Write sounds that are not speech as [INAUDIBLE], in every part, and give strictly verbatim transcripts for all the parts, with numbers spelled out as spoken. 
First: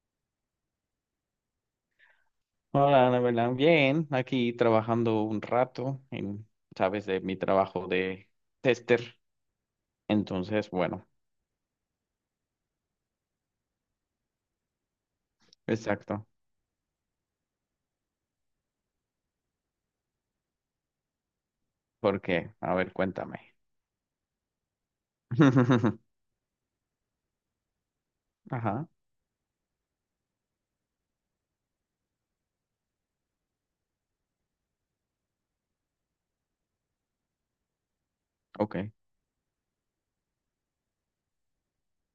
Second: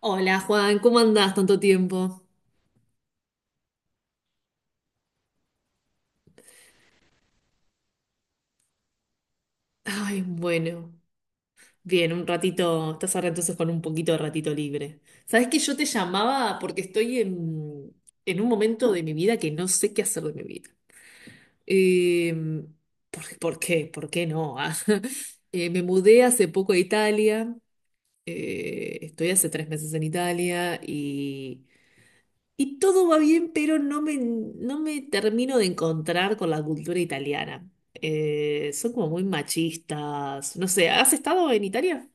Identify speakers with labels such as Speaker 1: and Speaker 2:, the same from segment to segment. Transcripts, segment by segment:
Speaker 1: Hola Juan, ¿cómo andás tanto tiempo?
Speaker 2: Hola, Ana. Bien, aquí trabajando un rato en, sabes, de mi trabajo de tester.
Speaker 1: Ay,
Speaker 2: Entonces,
Speaker 1: bueno.
Speaker 2: bueno,
Speaker 1: Bien, un ratito, estás ahora entonces con un poquito de ratito libre. Sabes que yo te
Speaker 2: exacto.
Speaker 1: llamaba porque estoy en, en un momento de mi vida que no sé qué hacer de mi vida.
Speaker 2: ¿Por qué?
Speaker 1: Eh,
Speaker 2: A ver,
Speaker 1: ¿por,
Speaker 2: cuéntame.
Speaker 1: por qué? ¿Por qué no? ¿Ah? [LAUGHS] Eh, me
Speaker 2: [LAUGHS]
Speaker 1: mudé hace poco a Italia,
Speaker 2: Ajá,
Speaker 1: eh, Estoy hace tres meses en Italia y Y todo va bien, pero no me, no me termino de encontrar con la cultura italiana. Eh,
Speaker 2: ok.
Speaker 1: son como muy machistas. No sé, ¿has estado en Italia?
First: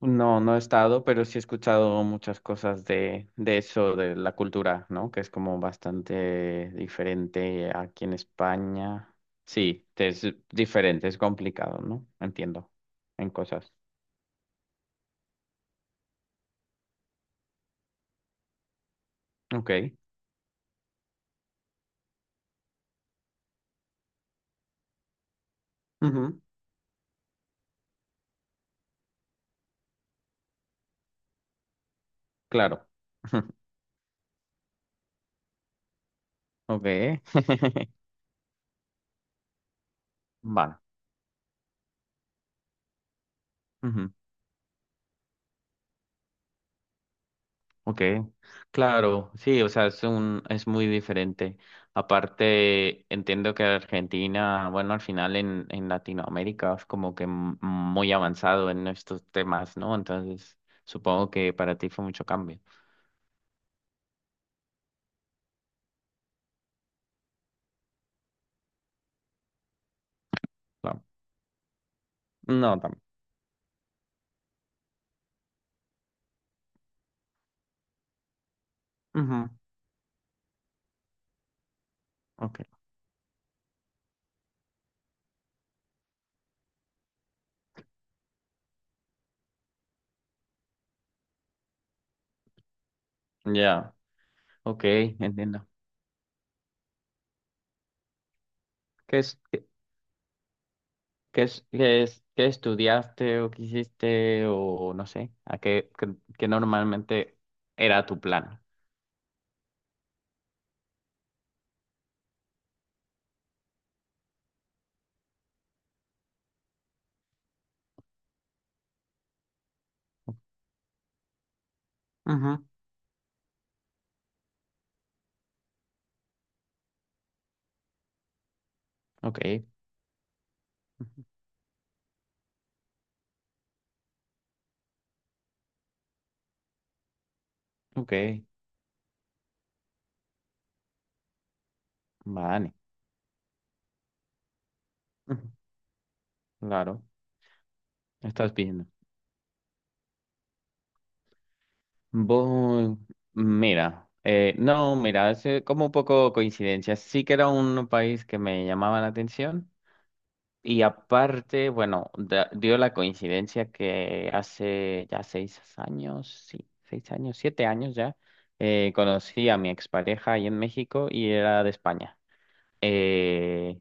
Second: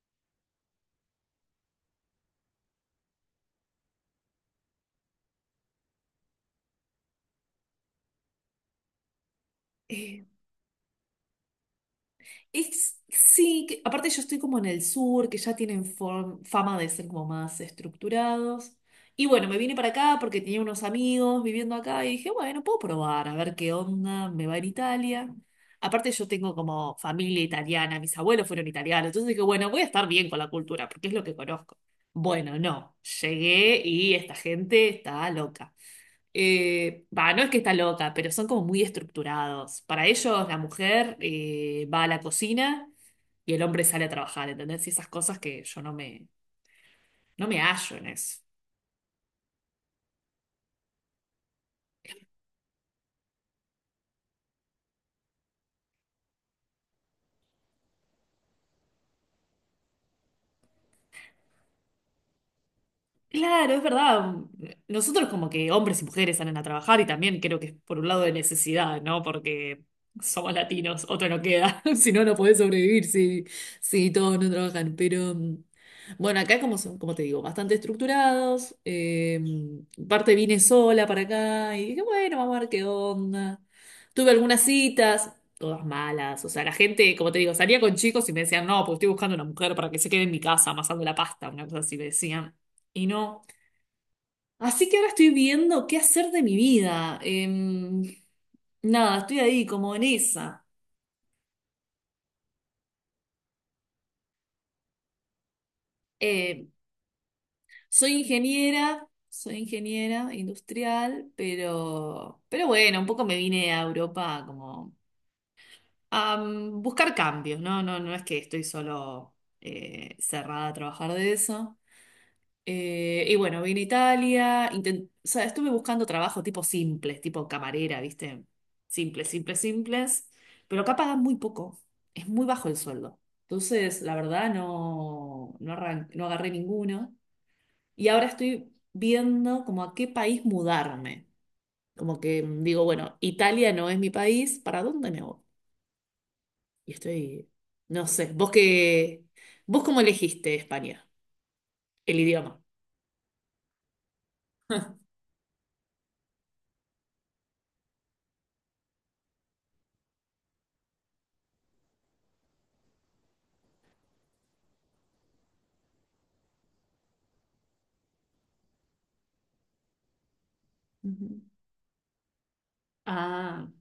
Speaker 2: No, no he estado, pero sí he escuchado muchas cosas de, de eso, de la cultura, ¿no? Que es como bastante diferente aquí en España. Sí, es diferente, es complicado, ¿no? Entiendo
Speaker 1: Es,
Speaker 2: en
Speaker 1: sí,
Speaker 2: cosas.
Speaker 1: que- aparte yo estoy como en el sur, que ya tienen form- fama de ser como más estructurados. Y bueno, me vine para
Speaker 2: Ok.
Speaker 1: acá porque tenía unos amigos viviendo acá y dije, bueno, puedo probar, a ver qué onda, me va en Italia. Aparte yo
Speaker 2: Ujú,
Speaker 1: tengo como familia italiana, mis abuelos fueron italianos, entonces dije, bueno, voy a estar bien con la cultura porque es lo que conozco. Bueno,
Speaker 2: claro.
Speaker 1: no,
Speaker 2: [LAUGHS]
Speaker 1: llegué y esta gente está loca. Eh,
Speaker 2: Okay.
Speaker 1: va, no es que está
Speaker 2: [LAUGHS]
Speaker 1: loca, pero son como muy estructurados. Para ellos, la
Speaker 2: Va.
Speaker 1: mujer eh, va a la cocina y el hombre sale a
Speaker 2: Ujú,
Speaker 1: trabajar, ¿entendés? Y esas cosas que yo no me, no me hallo
Speaker 2: ok.
Speaker 1: en eso.
Speaker 2: Claro, sí, o sea, es un, es muy diferente. Aparte, entiendo que Argentina, bueno, al final en, en Latinoamérica es como que m- muy avanzado en estos temas, ¿no? Entonces, supongo que para ti fue mucho cambio.
Speaker 1: Claro, es verdad. Nosotros como que hombres y mujeres salen a trabajar y también creo que es por un lado de necesidad, ¿no? Porque somos
Speaker 2: Claro.
Speaker 1: latinos, otra no queda. [LAUGHS] Si no, no podés
Speaker 2: No, también.
Speaker 1: sobrevivir si, si todos no trabajan. Pero mm, bueno, acá como son, como te digo, bastante estructurados. Eh,
Speaker 2: Ujú,
Speaker 1: parte vine sola para acá y dije, bueno, vamos a
Speaker 2: ok.
Speaker 1: ver qué onda. Tuve algunas citas, todas malas. O sea, la gente, como te digo, salía con chicos y me decían, no, pues estoy buscando una mujer para que se quede en mi casa amasando la pasta, una cosa así me decían. Y no.
Speaker 2: Ya. Ok,
Speaker 1: Así que ahora estoy
Speaker 2: entiendo.
Speaker 1: viendo qué hacer de mi vida. Em, nada,
Speaker 2: ¿Qué
Speaker 1: estoy
Speaker 2: es?
Speaker 1: ahí como en esa.
Speaker 2: ¿Qué es, qué es, qué estudiaste o qué hiciste o no sé? ¿A qué, qué, qué
Speaker 1: Em,
Speaker 2: normalmente era
Speaker 1: Soy
Speaker 2: tu plan?
Speaker 1: ingeniera, soy ingeniera industrial, pero, pero bueno, un poco me vine a Europa como a mm, buscar cambios, ¿no? No, no es que estoy solo eh, cerrada a trabajar de eso.
Speaker 2: Ujú,
Speaker 1: Eh, y bueno, vine a Italia, inten- o sea, estuve buscando trabajo tipo simples, tipo camarera, ¿viste? Simples,
Speaker 2: ok,
Speaker 1: simples, simples, pero acá pagan muy poco, es muy bajo el sueldo. Entonces, la verdad, no, no, arran- no agarré ninguno. Y
Speaker 2: ok,
Speaker 1: ahora estoy viendo como a qué país mudarme. Como que mm,
Speaker 2: vale,
Speaker 1: digo, bueno, Italia no es mi país, ¿para dónde me voy?
Speaker 2: ujú,
Speaker 1: Y
Speaker 2: claro,
Speaker 1: estoy, no sé, vos
Speaker 2: estás viendo.
Speaker 1: qué, vos cómo elegiste España, el idioma.
Speaker 2: Voy, mira, eh, no, mira, es eh, como un poco coincidencia. Sí que era un país que me llamaba la atención. Y aparte, bueno, da- dio la coincidencia que hace ya seis años, sí, seis años, siete años ya, eh, conocí a mi expareja ahí en México y
Speaker 1: Ujú.
Speaker 2: era de España.
Speaker 1: Ah.
Speaker 2: Eh,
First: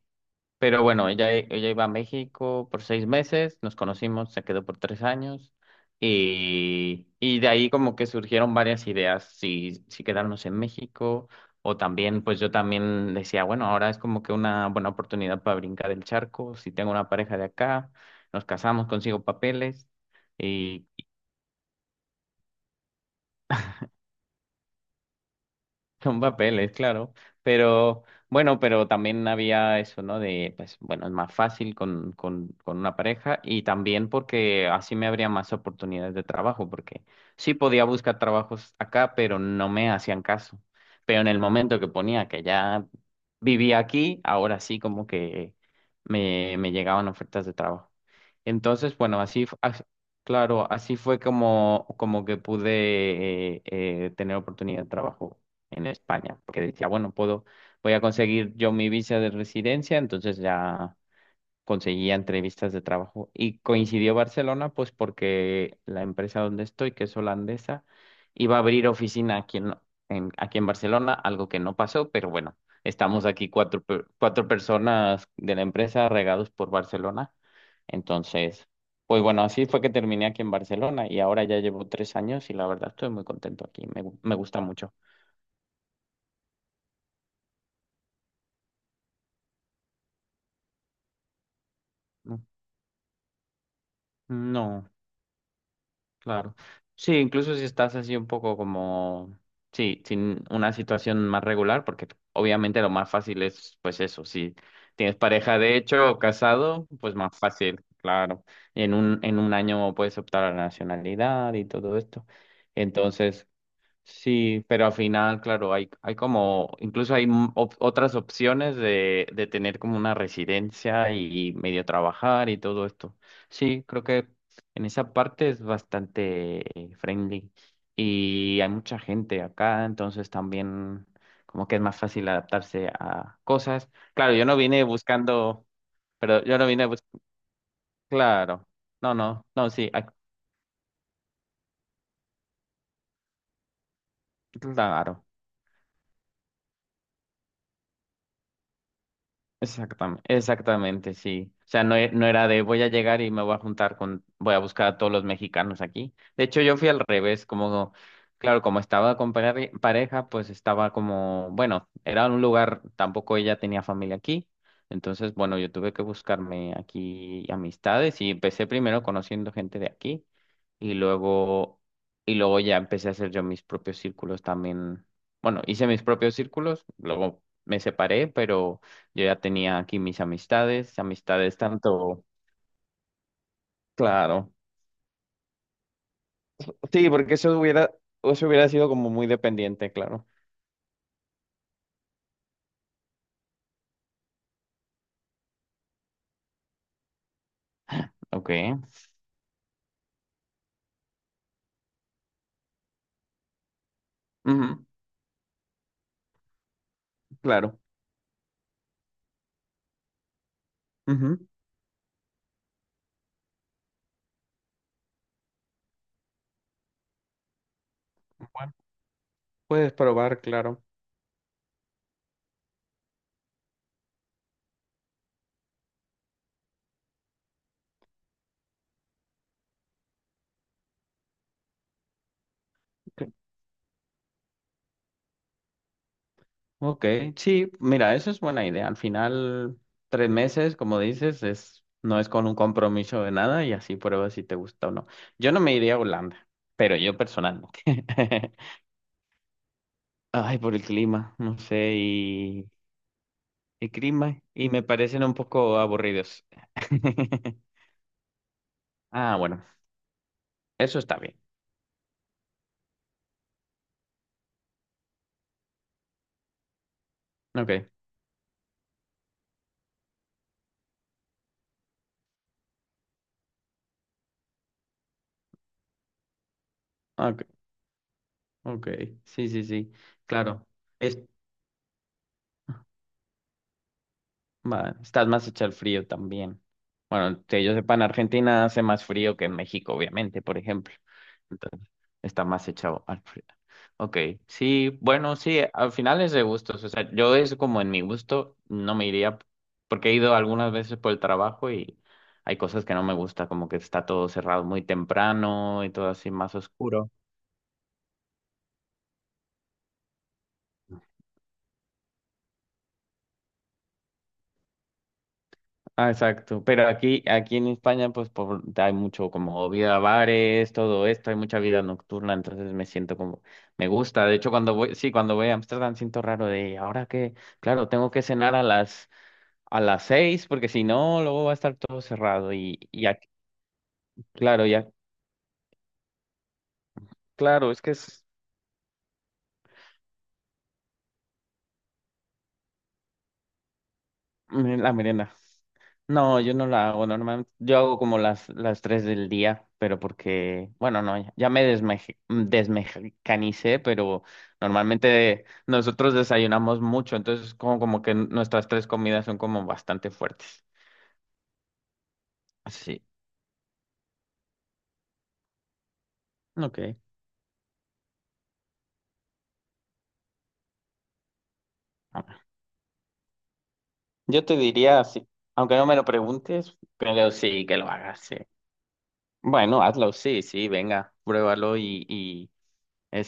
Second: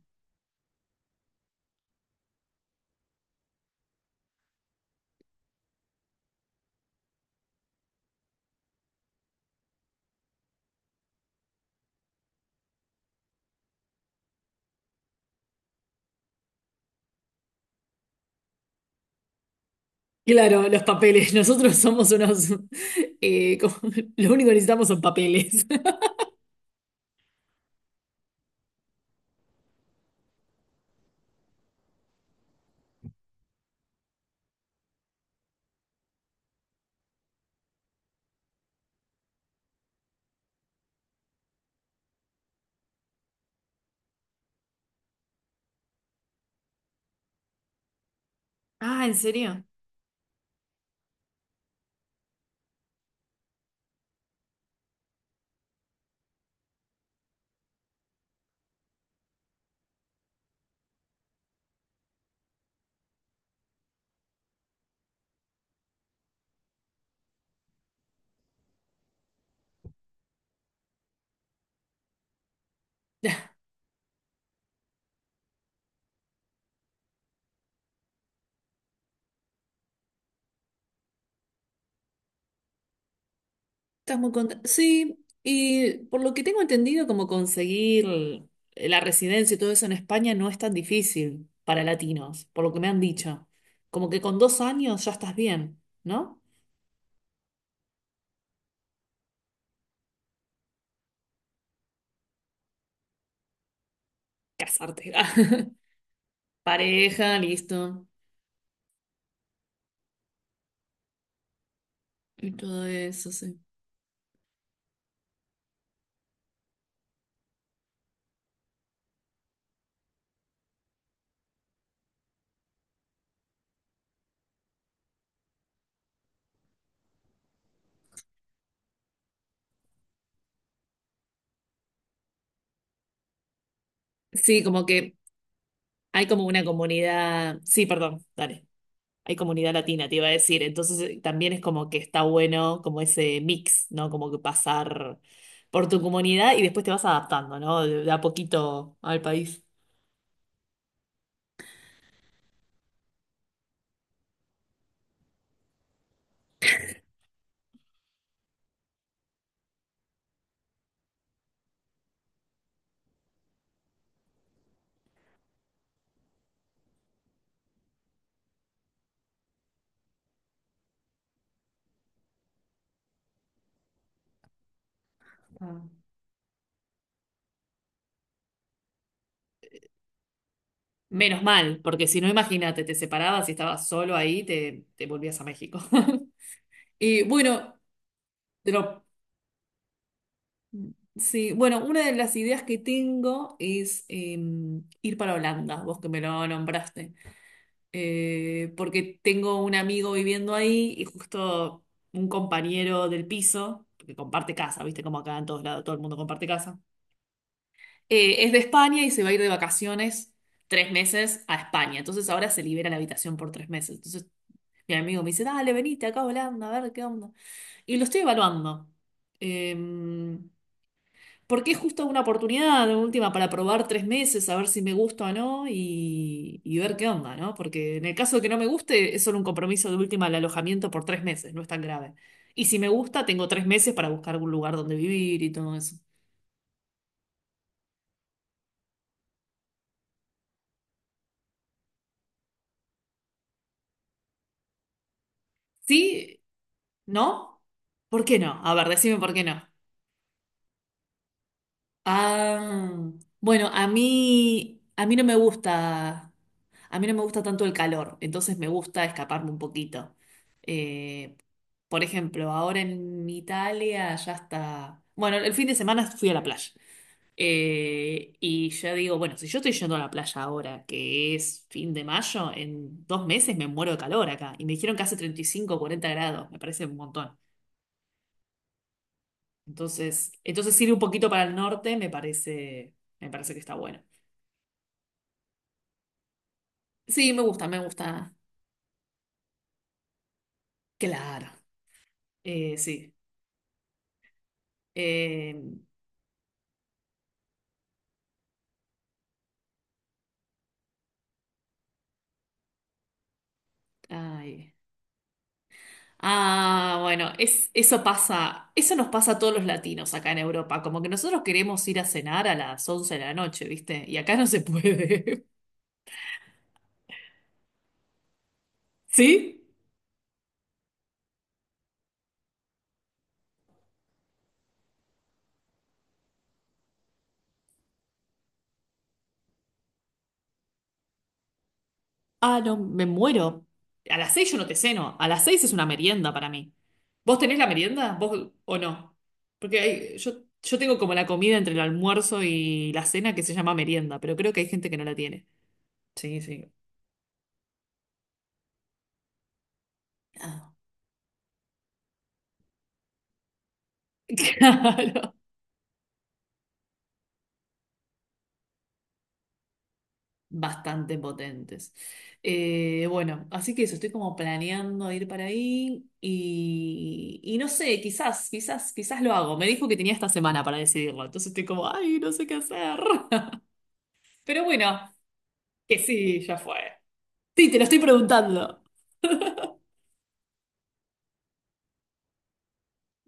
Speaker 2: pero bueno, ella, ella iba a México por seis meses, nos conocimos, se quedó por tres años y, y de ahí como que surgieron varias ideas, si, si quedarnos en México o también, pues yo también decía, bueno, ahora es como que una buena oportunidad para brincar el charco, si tengo una pareja de acá, nos casamos, consigo papeles.
Speaker 1: Claro, los papeles. [LAUGHS] Nosotros somos unos... [LAUGHS] eh, como- lo único que necesitamos son papeles. [LAUGHS]
Speaker 2: [LAUGHS] Son papeles, claro. Pero bueno, pero también había eso, ¿no? De, pues bueno, es más fácil con, con, con una pareja y también porque así me habría más oportunidades de trabajo, porque sí podía buscar trabajos acá, pero no me hacían caso. Pero en el momento que ponía que ya vivía aquí, ahora sí como que me, me llegaban ofertas de trabajo. Entonces,
Speaker 1: Ah, ¿en
Speaker 2: bueno, así, f-
Speaker 1: serio?
Speaker 2: as- claro, así fue como, como que pude eh, eh, tener oportunidad de trabajo en España, porque decía, bueno, puedo, voy a conseguir yo mi visa de residencia, entonces ya conseguía entrevistas de trabajo. Y coincidió Barcelona, pues porque la empresa donde estoy, que es holandesa, iba a abrir oficina aquí en, en- aquí en Barcelona, algo que no pasó, pero bueno, estamos aquí cuatro, per- cuatro personas de la empresa regados por Barcelona. Entonces, pues bueno, así fue que terminé aquí en Barcelona y ahora ya llevo tres años y la verdad estoy muy contento aquí, me,
Speaker 1: Estás
Speaker 2: gu-
Speaker 1: muy
Speaker 2: me gusta
Speaker 1: contenta.
Speaker 2: mucho.
Speaker 1: Sí, y por lo que tengo entendido, como conseguir la residencia y todo eso en España no es tan difícil para
Speaker 2: Mm.
Speaker 1: latinos, por lo que me han dicho. Como que con dos
Speaker 2: No.
Speaker 1: años ya estás bien, ¿no?
Speaker 2: Claro. Sí, incluso si estás así un poco como, sí, sin una situación más regular, porque obviamente lo más fácil es, pues eso, si
Speaker 1: Casarte.
Speaker 2: tienes pareja
Speaker 1: [LAUGHS] Ah,
Speaker 2: de hecho o casado, pues más
Speaker 1: pareja,
Speaker 2: fácil,
Speaker 1: listo.
Speaker 2: claro. En un, en un año puedes optar a la nacionalidad y todo esto.
Speaker 1: Y todo eso,
Speaker 2: Entonces,
Speaker 1: sí.
Speaker 2: sí, pero al final, claro, hay, hay como, incluso hay m- op- otras opciones de, de tener como una residencia y medio trabajar y todo esto. Sí, creo que en esa parte es bastante friendly y hay mucha gente acá, entonces también como que es más fácil adaptarse a cosas. Claro, yo no
Speaker 1: Sí,
Speaker 2: vine
Speaker 1: como que
Speaker 2: buscando,
Speaker 1: hay
Speaker 2: pero
Speaker 1: como
Speaker 2: yo
Speaker 1: una
Speaker 2: no vine buscando,
Speaker 1: comunidad. Sí, perdón, dale.
Speaker 2: claro, no,
Speaker 1: Hay
Speaker 2: no, no,
Speaker 1: comunidad
Speaker 2: sí,
Speaker 1: latina,
Speaker 2: ac-
Speaker 1: te iba a decir. Entonces eh, también es como que está bueno como ese mix, ¿no? Como que pasar
Speaker 2: claro.
Speaker 1: por tu comunidad y después te vas adaptando, ¿no? De, de a poquito al país.
Speaker 2: Exactamente, exactamente, sí. O sea, no, e- no era de voy a llegar y me voy a juntar con, voy a buscar a todos los mexicanos aquí. De hecho, yo fui al revés, como, claro, como estaba con pare- pareja, pues estaba como, bueno, era un lugar, tampoco ella tenía familia aquí. Entonces, bueno, yo tuve que buscarme aquí amistades y empecé primero conociendo gente de aquí y luego, y luego ya empecé a hacer yo mis propios círculos también. Bueno,
Speaker 1: Ah.
Speaker 2: hice mis propios círculos, luego me separé, pero... Yo ya tenía aquí mis amistades,
Speaker 1: Menos
Speaker 2: amistades
Speaker 1: mal, porque si
Speaker 2: tanto,
Speaker 1: no, imagínate, te separabas y estabas solo ahí,
Speaker 2: claro.
Speaker 1: te, te volvías a México. [LAUGHS]
Speaker 2: Sí,
Speaker 1: Y
Speaker 2: porque eso
Speaker 1: bueno,
Speaker 2: hubiera, eso hubiera sido
Speaker 1: pero,
Speaker 2: como muy dependiente, claro.
Speaker 1: sí, bueno, una de las ideas que tengo es em, ir para Holanda, vos que me lo nombraste.
Speaker 2: Ok.
Speaker 1: Eh, porque tengo un amigo viviendo ahí y justo un compañero del piso, que comparte casa,
Speaker 2: Ujú,
Speaker 1: viste como acá en todos lados todo el mundo comparte casa,
Speaker 2: claro.
Speaker 1: eh, es de España y se va a ir de vacaciones tres meses
Speaker 2: Ujú.
Speaker 1: a España. Entonces ahora se libera la habitación por tres meses. Entonces mi amigo me dice, dale, venite acá a Holanda, a ver qué onda. Y lo estoy
Speaker 2: Bueno,
Speaker 1: evaluando. Eh,
Speaker 2: puedes probar, claro.
Speaker 1: Porque es justo una oportunidad, de última, para probar tres meses, a ver si me gusta o no y, y ver qué onda, ¿no? Porque en el caso de que no me guste, es solo un compromiso de última al alojamiento por tres meses, no es tan grave. Y si me gusta,
Speaker 2: Ok,
Speaker 1: tengo tres meses para buscar algún lugar donde vivir y todo eso.
Speaker 2: ok, sí, mira, eso es buena idea. Al final, tres meses, como dices, es, no es con un compromiso de nada y así pruebas si te gusta o no. Yo no me iría a
Speaker 1: ¿Sí?
Speaker 2: Holanda, pero yo
Speaker 1: ¿No?
Speaker 2: personalmente.
Speaker 1: ¿Por qué
Speaker 2: [LAUGHS]
Speaker 1: no? A ver, decime por qué no.
Speaker 2: Ay, por el clima, no sé, y
Speaker 1: Ah, bueno, a
Speaker 2: y clima y
Speaker 1: mí,
Speaker 2: me
Speaker 1: a mí no
Speaker 2: parecen un
Speaker 1: me
Speaker 2: poco
Speaker 1: gusta,
Speaker 2: aburridos.
Speaker 1: a mí no me gusta tanto el
Speaker 2: [LAUGHS]
Speaker 1: calor, entonces me gusta
Speaker 2: Ah,
Speaker 1: escaparme un
Speaker 2: bueno,
Speaker 1: poquito.
Speaker 2: eso está
Speaker 1: Eh,
Speaker 2: bien.
Speaker 1: por ejemplo, ahora en Italia ya está, bueno, el fin de semana fui a la playa.
Speaker 2: Ok,
Speaker 1: Eh, y ya digo, bueno, si yo estoy yendo a la playa ahora, que es fin de mayo, en dos meses me muero de calor acá. Y me dijeron que hace treinta y cinco o cuarenta grados, me parece un montón.
Speaker 2: ok, ok. Sí, sí, sí,
Speaker 1: Entonces,
Speaker 2: claro.
Speaker 1: entonces ir un
Speaker 2: Es,
Speaker 1: poquito para el norte me parece, me parece que está bueno.
Speaker 2: va, estás más hecho al frío también.
Speaker 1: Sí, me
Speaker 2: Bueno, que
Speaker 1: gusta,
Speaker 2: yo
Speaker 1: me
Speaker 2: sepa, en
Speaker 1: gusta.
Speaker 2: Argentina hace más frío que en México, obviamente, por ejemplo.
Speaker 1: Claro,
Speaker 2: Entonces, está más
Speaker 1: eh,
Speaker 2: hecho
Speaker 1: sí.
Speaker 2: al frío. Ok, sí, bueno,
Speaker 1: Eh,
Speaker 2: sí, al final es de gustos, o sea, yo es como en mi gusto, no me iría, porque he ido algunas veces por el trabajo y hay cosas que no me gusta, como que está todo cerrado
Speaker 1: Ay.
Speaker 2: muy temprano y todo así más
Speaker 1: Ah,
Speaker 2: oscuro.
Speaker 1: bueno, es, eso pasa, eso nos pasa a todos los latinos acá en Europa, como que nosotros queremos ir a cenar a las once de la noche, ¿viste? Y acá no se puede.
Speaker 2: Ah, exacto, pero aquí, aquí en España, pues por, hay mucho
Speaker 1: [LAUGHS] ¿Sí?
Speaker 2: como vida bares, todo esto, hay mucha vida nocturna, entonces me siento como, me gusta, de hecho cuando voy, sí, cuando voy a Amsterdam siento raro de, ahora que, claro, tengo que cenar a las a las seis, porque si no, luego va a estar todo cerrado.
Speaker 1: Ah, no,
Speaker 2: Y, y
Speaker 1: me
Speaker 2: ya,
Speaker 1: muero. A las seis yo
Speaker 2: claro,
Speaker 1: no te
Speaker 2: ya,
Speaker 1: ceno, a las seis es una merienda para mí. ¿Vos tenés la
Speaker 2: claro, es que
Speaker 1: merienda?
Speaker 2: es
Speaker 1: ¿Vos o no? Porque hay- yo, yo tengo como la comida entre el almuerzo y la cena que se llama merienda, pero creo que hay
Speaker 2: mm,
Speaker 1: gente
Speaker 2: la
Speaker 1: que no la
Speaker 2: merienda.
Speaker 1: tiene.
Speaker 2: No,
Speaker 1: Sí,
Speaker 2: yo no
Speaker 1: sí.
Speaker 2: la hago normalmente. Yo hago como las, las tres del día, pero porque,
Speaker 1: Ah,
Speaker 2: bueno, no, ya, ya me desmeje- desmexicanicé, pero
Speaker 1: [LAUGHS] claro,
Speaker 2: normalmente nosotros desayunamos mucho, entonces como, como que nuestras tres comidas son como bastante fuertes.
Speaker 1: bastante potentes.
Speaker 2: Sí,
Speaker 1: Eh, bueno, así que eso, estoy como planeando ir para ahí
Speaker 2: ok.
Speaker 1: y, y no sé, quizás, quizás, quizás lo hago. Me dijo que tenía esta semana para decidirlo, entonces estoy como, ay, no sé qué hacer. [LAUGHS]
Speaker 2: Yo te
Speaker 1: Pero bueno,
Speaker 2: diría, sí, aunque no me
Speaker 1: que
Speaker 2: lo
Speaker 1: sí, ya fue.
Speaker 2: preguntes, pero sí
Speaker 1: Sí, te
Speaker 2: que
Speaker 1: lo
Speaker 2: lo
Speaker 1: estoy
Speaker 2: hagas, sí.
Speaker 1: preguntando.
Speaker 2: Bueno, hazlo, sí, sí, venga, pruébalo y, y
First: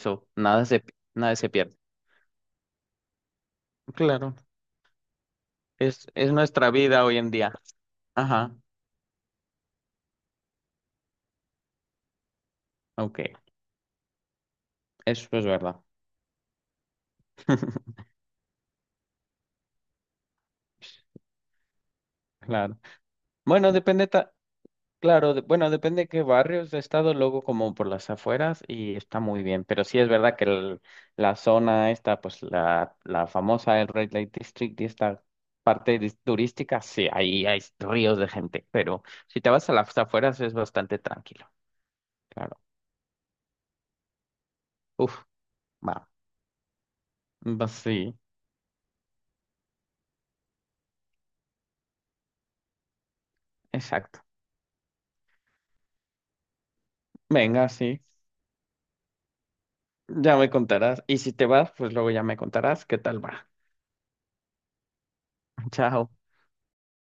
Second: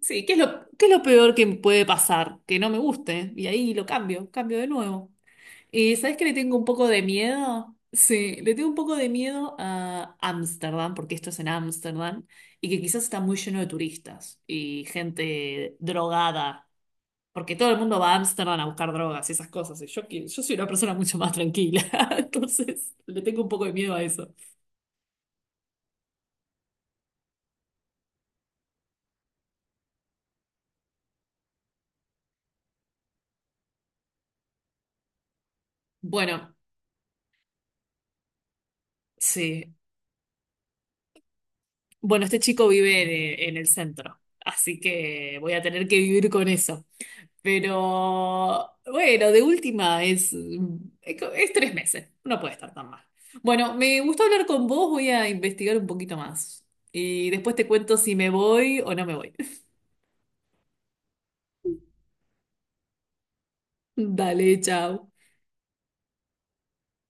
Speaker 1: Sí, ¿qué es
Speaker 2: nada
Speaker 1: lo,
Speaker 2: se,
Speaker 1: qué es lo peor
Speaker 2: nada
Speaker 1: que
Speaker 2: se pierde.
Speaker 1: puede pasar? Que no me guste y ahí lo cambio,
Speaker 2: Claro,
Speaker 1: cambio de nuevo. Eh,
Speaker 2: es,
Speaker 1: ¿sabes que le
Speaker 2: es
Speaker 1: tengo un
Speaker 2: nuestra
Speaker 1: poco de
Speaker 2: vida hoy en día.
Speaker 1: miedo? Sí, le
Speaker 2: Ajá,
Speaker 1: tengo un poco de miedo a Ámsterdam, porque esto es en Ámsterdam, y que quizás está
Speaker 2: ok,
Speaker 1: muy lleno de turistas y
Speaker 2: eso es
Speaker 1: gente
Speaker 2: verdad.
Speaker 1: drogada, porque todo el mundo
Speaker 2: [LAUGHS]
Speaker 1: va a Ámsterdam a buscar drogas y esas cosas, y yo, que- yo soy una persona mucho más tranquila, [LAUGHS]
Speaker 2: Claro.
Speaker 1: entonces le tengo un poco de
Speaker 2: Bueno,
Speaker 1: miedo a
Speaker 2: depende,
Speaker 1: eso.
Speaker 2: ta- claro, de- bueno, depende de qué barrios. He estado luego como por las afueras y está muy bien, pero sí es verdad que el- la zona esta, pues la, la famosa, el Red Light District y esta parte dis-
Speaker 1: Bueno,
Speaker 2: turística, sí, ahí hay ríos de gente, pero si te vas a
Speaker 1: sí.
Speaker 2: las afueras es bastante tranquilo.
Speaker 1: Bueno, este
Speaker 2: Claro.
Speaker 1: chico vive en en el centro, así
Speaker 2: Uf,
Speaker 1: que voy a tener
Speaker 2: va,
Speaker 1: que vivir con eso.
Speaker 2: va, sí,
Speaker 1: Pero bueno, de última es, es tres meses, no puede estar tan mal. Bueno, me
Speaker 2: exacto.
Speaker 1: gustó hablar con vos, voy a investigar un poquito más y después te
Speaker 2: Venga,
Speaker 1: cuento
Speaker 2: sí,
Speaker 1: si me voy o no me voy.
Speaker 2: ya me contarás. Y si te vas, pues luego ya me contarás qué tal va.
Speaker 1: [LAUGHS] Dale, chao.
Speaker 2: [LAUGHS] Chao.